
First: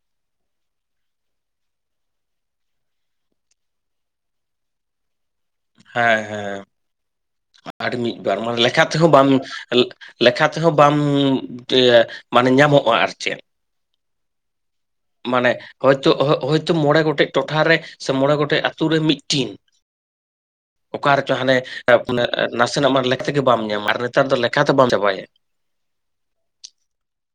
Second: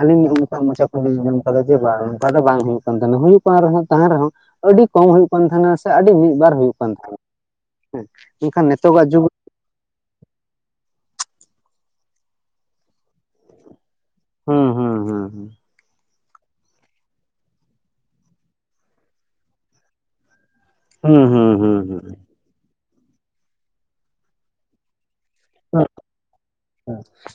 ᱟᱞᱤᱧ ᱚᱱᱠᱟ ᱢᱚᱪᱟ ᱠᱚᱞᱤᱧ ᱟᱡᱚᱢ ᱟᱠᱟᱫᱟ ᱡᱮ ᱵᱟᱝ ᱚᱱᱠᱟ ᱫᱚ ᱵᱟᱝ ᱦᱩᱭᱩᱜ ᱠᱟᱱ ᱛᱟᱦᱮᱱᱟ ᱦᱩᱭᱩᱜ ᱠᱟᱱ ᱨᱮᱦᱚᱸ ᱛᱟᱦᱮᱸᱱ ᱨᱮᱦᱚᱸ ᱟᱹᱰᱤ ᱠᱚᱢ ᱦᱩᱭᱩᱜ ᱠᱟᱱ ᱛᱟᱦᱮᱱᱟ ᱟᱹᱰᱤ ᱢᱤᱫ ᱵᱟᱨ ᱦᱩᱭᱩᱜ ᱠᱟᱱ ᱛᱟᱦᱮᱱᱟ, ᱟᱰᱤ ᱦᱮᱸ ᱢᱤᱫ ᱵᱟᱨ ᱢᱟᱱᱮ ᱢᱮᱱᱠᱷᱟᱱ ᱞᱮᱠᱷᱟ ᱱᱤᱛᱚᱜᱟᱜ ᱛᱮᱦᱚᱸ ᱡᱩᱜᱽ ᱵᱟᱢᱼᱼ ᱞᱮᱠᱷᱟ ᱛᱮᱦᱚᱸ ᱵᱟᱢ ᱤᱭᱮ ᱢᱟᱱᱮ ᱧᱟᱢᱚᱜᱼᱟ ᱟᱨ ᱪᱮᱫ᱾ ᱦᱩᱸᱼᱦᱩᱸ᱾ ᱢᱟᱱᱮ ᱦᱚᱭᱛᱩ, ᱦᱚᱭᱛᱚ ᱢᱚᱬᱮ ᱜᱚᱴᱮᱡ ᱴᱚᱴᱷᱟ ᱨᱮ ᱥᱮ ᱢᱚᱲᱮ ᱜᱚᱴᱮᱡ ᱟᱛᱩ ᱨᱮ ᱢᱤᱫᱴᱤᱱ ᱚᱠᱟ ᱦᱩᱸ ᱨᱮᱪᱚ ᱦᱩᱸ ᱦᱟᱱᱮ ᱦᱩᱸ ᱟᱹᱯ ᱦᱩᱸ ᱢᱟᱱᱮᱼᱼ ᱱᱟᱥᱮᱱᱟᱜ ᱵᱟᱨ ᱞᱮᱠ ᱛᱮ ᱜᱮ ᱵᱟᱢ ᱧᱟᱢᱟ ᱟᱨ ᱱᱮᱛᱟᱨ ᱫᱚ ᱞᱮᱠᱷᱟ ᱛᱮ ᱵᱟᱢ ᱪᱟᱵᱟᱭᱟ᱾ ᱦᱩᱸᱜ <inaudible>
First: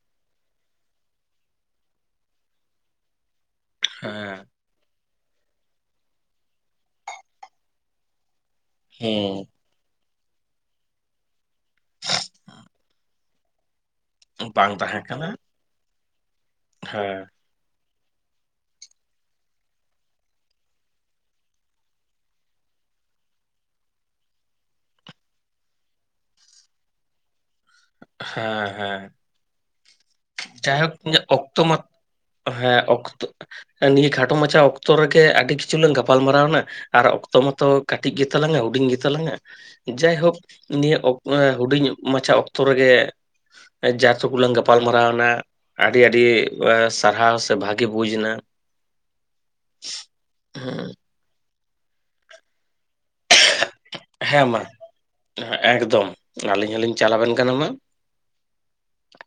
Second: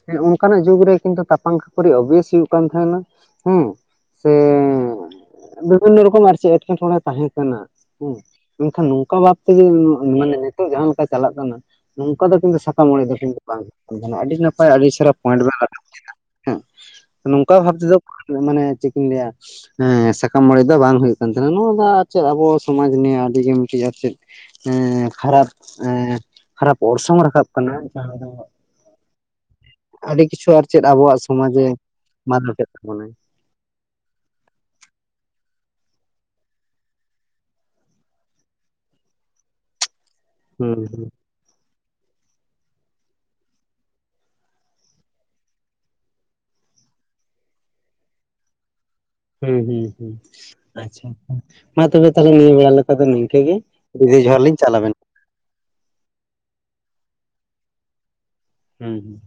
ᱮᱸ ᱚᱱᱠᱟᱱᱟᱜ ᱡᱩᱜᱽ ᱨᱮ ᱠᱤᱱᱛᱩ ᱛᱟᱯᱟᱢ ᱠᱟᱯᱷᱟᱚᱨᱤ ᱳᱵᱤᱭᱮᱥ ᱦᱩᱭᱩᱜ ᱠᱟᱱ ᱛᱟᱦᱮᱸᱱᱟ ᱦᱮᱸ᱾ ᱦᱮᱸ᱾ ᱵᱤᱵᱷᱤᱱᱚ ᱨᱚᱠᱚᱢ ᱟᱨ ᱮᱸᱴᱠᱮᱴᱚᱬᱮ ᱛᱟᱦᱮ ᱠᱟᱱᱟ ᱦᱮᱸ ᱢᱮᱱᱠᱷᱟᱱ ᱱᱚᱝᱠᱟ ᱵᱷᱟᱵᱽ ᱦᱮᱸ ᱛᱮᱜᱤᱼᱼ ᱢᱟᱱᱮ ᱧᱤᱛᱚᱜ ᱡᱟᱦᱟᱸ ᱞᱮᱠᱟ ᱪᱟᱞᱟᱜ ᱠᱟᱱᱟ, ᱱᱚᱝᱠᱟ ᱫᱚ ᱠᱤᱱᱛᱩ ᱥᱟᱠᱟᱢ ᱚᱲᱮᱡ ᱫᱚ ᱠᱤᱱᱛᱩᱼᱼ ᱵᱟᱝ ᱦᱩᱭ ᱠᱟᱱᱟ ᱟᱹᱰᱤ ᱱᱟᱯᱟᱭ ᱵᱟᱝ ᱟᱹᱰᱤ ᱛᱟᱦᱮᱸ ᱪᱮᱦᱨᱟ ᱠᱟᱱᱟ ᱯᱚᱭᱮᱱᱴ ᱵᱮᱱ ᱨᱟᱠᱟᱯ ᱠᱮᱫᱟ᱾ ᱦᱮᱸ᱾ ᱚᱠᱟ ᱵᱷᱟᱵ ᱛᱮ ᱫᱚ ᱢᱟᱱᱮ ᱪᱮᱫ ᱤᱧ ᱞᱟᱹᱭᱟ᱾ ᱦᱮᱸ ᱥᱟᱠᱟᱢ ᱚᱲᱮᱡ ᱫᱚ ᱵᱟᱝ ᱦᱩᱭᱩᱜ ᱠᱟᱱ ᱛᱟᱦᱮᱱᱟ ᱱᱚᱣᱟ ᱫᱚ ᱟᱨ ᱪᱮᱫ ᱟᱵᱩ ᱥᱚᱢᱟᱡ ᱱᱤᱭᱟᱹ ᱟᱹᱰᱤᱜᱮ ᱢᱤᱫᱴᱤᱡ ᱟᱨ ᱪᱮᱫᱼᱼ ᱮᱸ ᱠᱷᱟᱨᱟᱯ ᱮᱸ ᱠᱷᱟᱨᱟᱯ ᱚᱨᱥᱚᱝ ᱨᱟᱠᱟᱵ ᱠᱟᱱᱟ ᱡᱟᱦᱟᱸ ᱫᱚᱼᱼ ᱦᱮᱸᱻ ᱦᱮᱸ ᱟᱨ ᱪᱮᱫ ᱡᱟᱭᱦᱳᱠ ᱟᱵᱚᱣᱟᱜ ᱤᱧᱟᱜ ᱚᱠᱛᱚ ᱥᱚᱢᱟᱡᱮ ᱢᱚᱛ ᱢᱟᱞᱚᱴᱮᱫ ᱦᱮᱸ ᱛᱟᱵᱚᱱᱟᱭ ᱚᱠᱛᱚ <inaudible> ᱱᱤᱭᱟᱹ ᱠᱷᱟᱴᱚ ᱢᱟᱪᱷᱟ ᱚᱠᱛᱚ ᱨᱮ ᱜᱮ ᱟᱹᱰᱤ ᱠᱤᱪᱷᱩ ᱞᱟᱝ ᱜᱟᱯᱟᱞ ᱢᱟᱨᱟᱣᱱᱟ᱾ ᱟᱨ ᱚᱠᱛᱚ ᱢᱟᱛᱚ ᱠᱟᱴᱤᱡ ᱜᱮᱛᱟᱞᱟᱝᱼᱟ ᱦᱩᱰᱤᱧ ᱜᱮᱛᱟᱞᱟᱝᱼᱟ ᱡᱟᱭᱦᱳᱠᱼᱼ ᱦᱩᱸ ᱱᱤᱭᱟᱹ ᱦᱩᱸ ᱚᱠᱛ ᱦᱩᱰᱤᱧ ᱢᱟᱪᱷᱟ ᱚᱠᱛᱚ ᱨᱮᱜᱮᱼᱼ ᱡᱟ ᱥᱚᱠᱩᱨ ᱠᱚᱞᱟᱝ ᱜᱟᱯᱟᱞᱢᱟᱨᱟᱣᱱᱟ᱾ ᱟᱰᱤ ᱟᱰᱤ ᱥᱟᱨᱦᱟᱣ ᱥᱮ ᱵᱷᱟᱹᱜᱤ ᱵᱩᱡ ᱮᱱᱟ᱾ ᱦᱩᱸᱻᱦᱩᱸᱻᱦᱩᱸ ᱦᱮᱸ ᱟᱪᱪᱷᱟ ᱦᱟ ᱢᱟ ᱛᱚᱵᱮ ᱛᱟᱦᱞᱮ ᱱᱤᱭᱟᱹ ᱵᱟᱨ ᱞᱮᱠᱟ ᱫᱚ ᱱᱤᱝᱠᱟᱹ ᱜᱮ᱾ ᱵᱤᱫᱟᱹᱭ ᱡᱚᱦᱟᱨ ᱦᱮᱸ ᱞᱤᱧ ᱢᱟ ᱪᱟᱞ ᱟᱵᱮᱱ ᱮᱠᱫᱚᱢ ᱟᱞᱤᱧ ᱦᱚᱞᱤᱧ ᱪᱟᱞᱟᱣᱵᱮᱱ ᱠᱟᱱᱟ ᱢᱟ᱾ ᱦᱩᱸ ᱦᱩᱸ᱾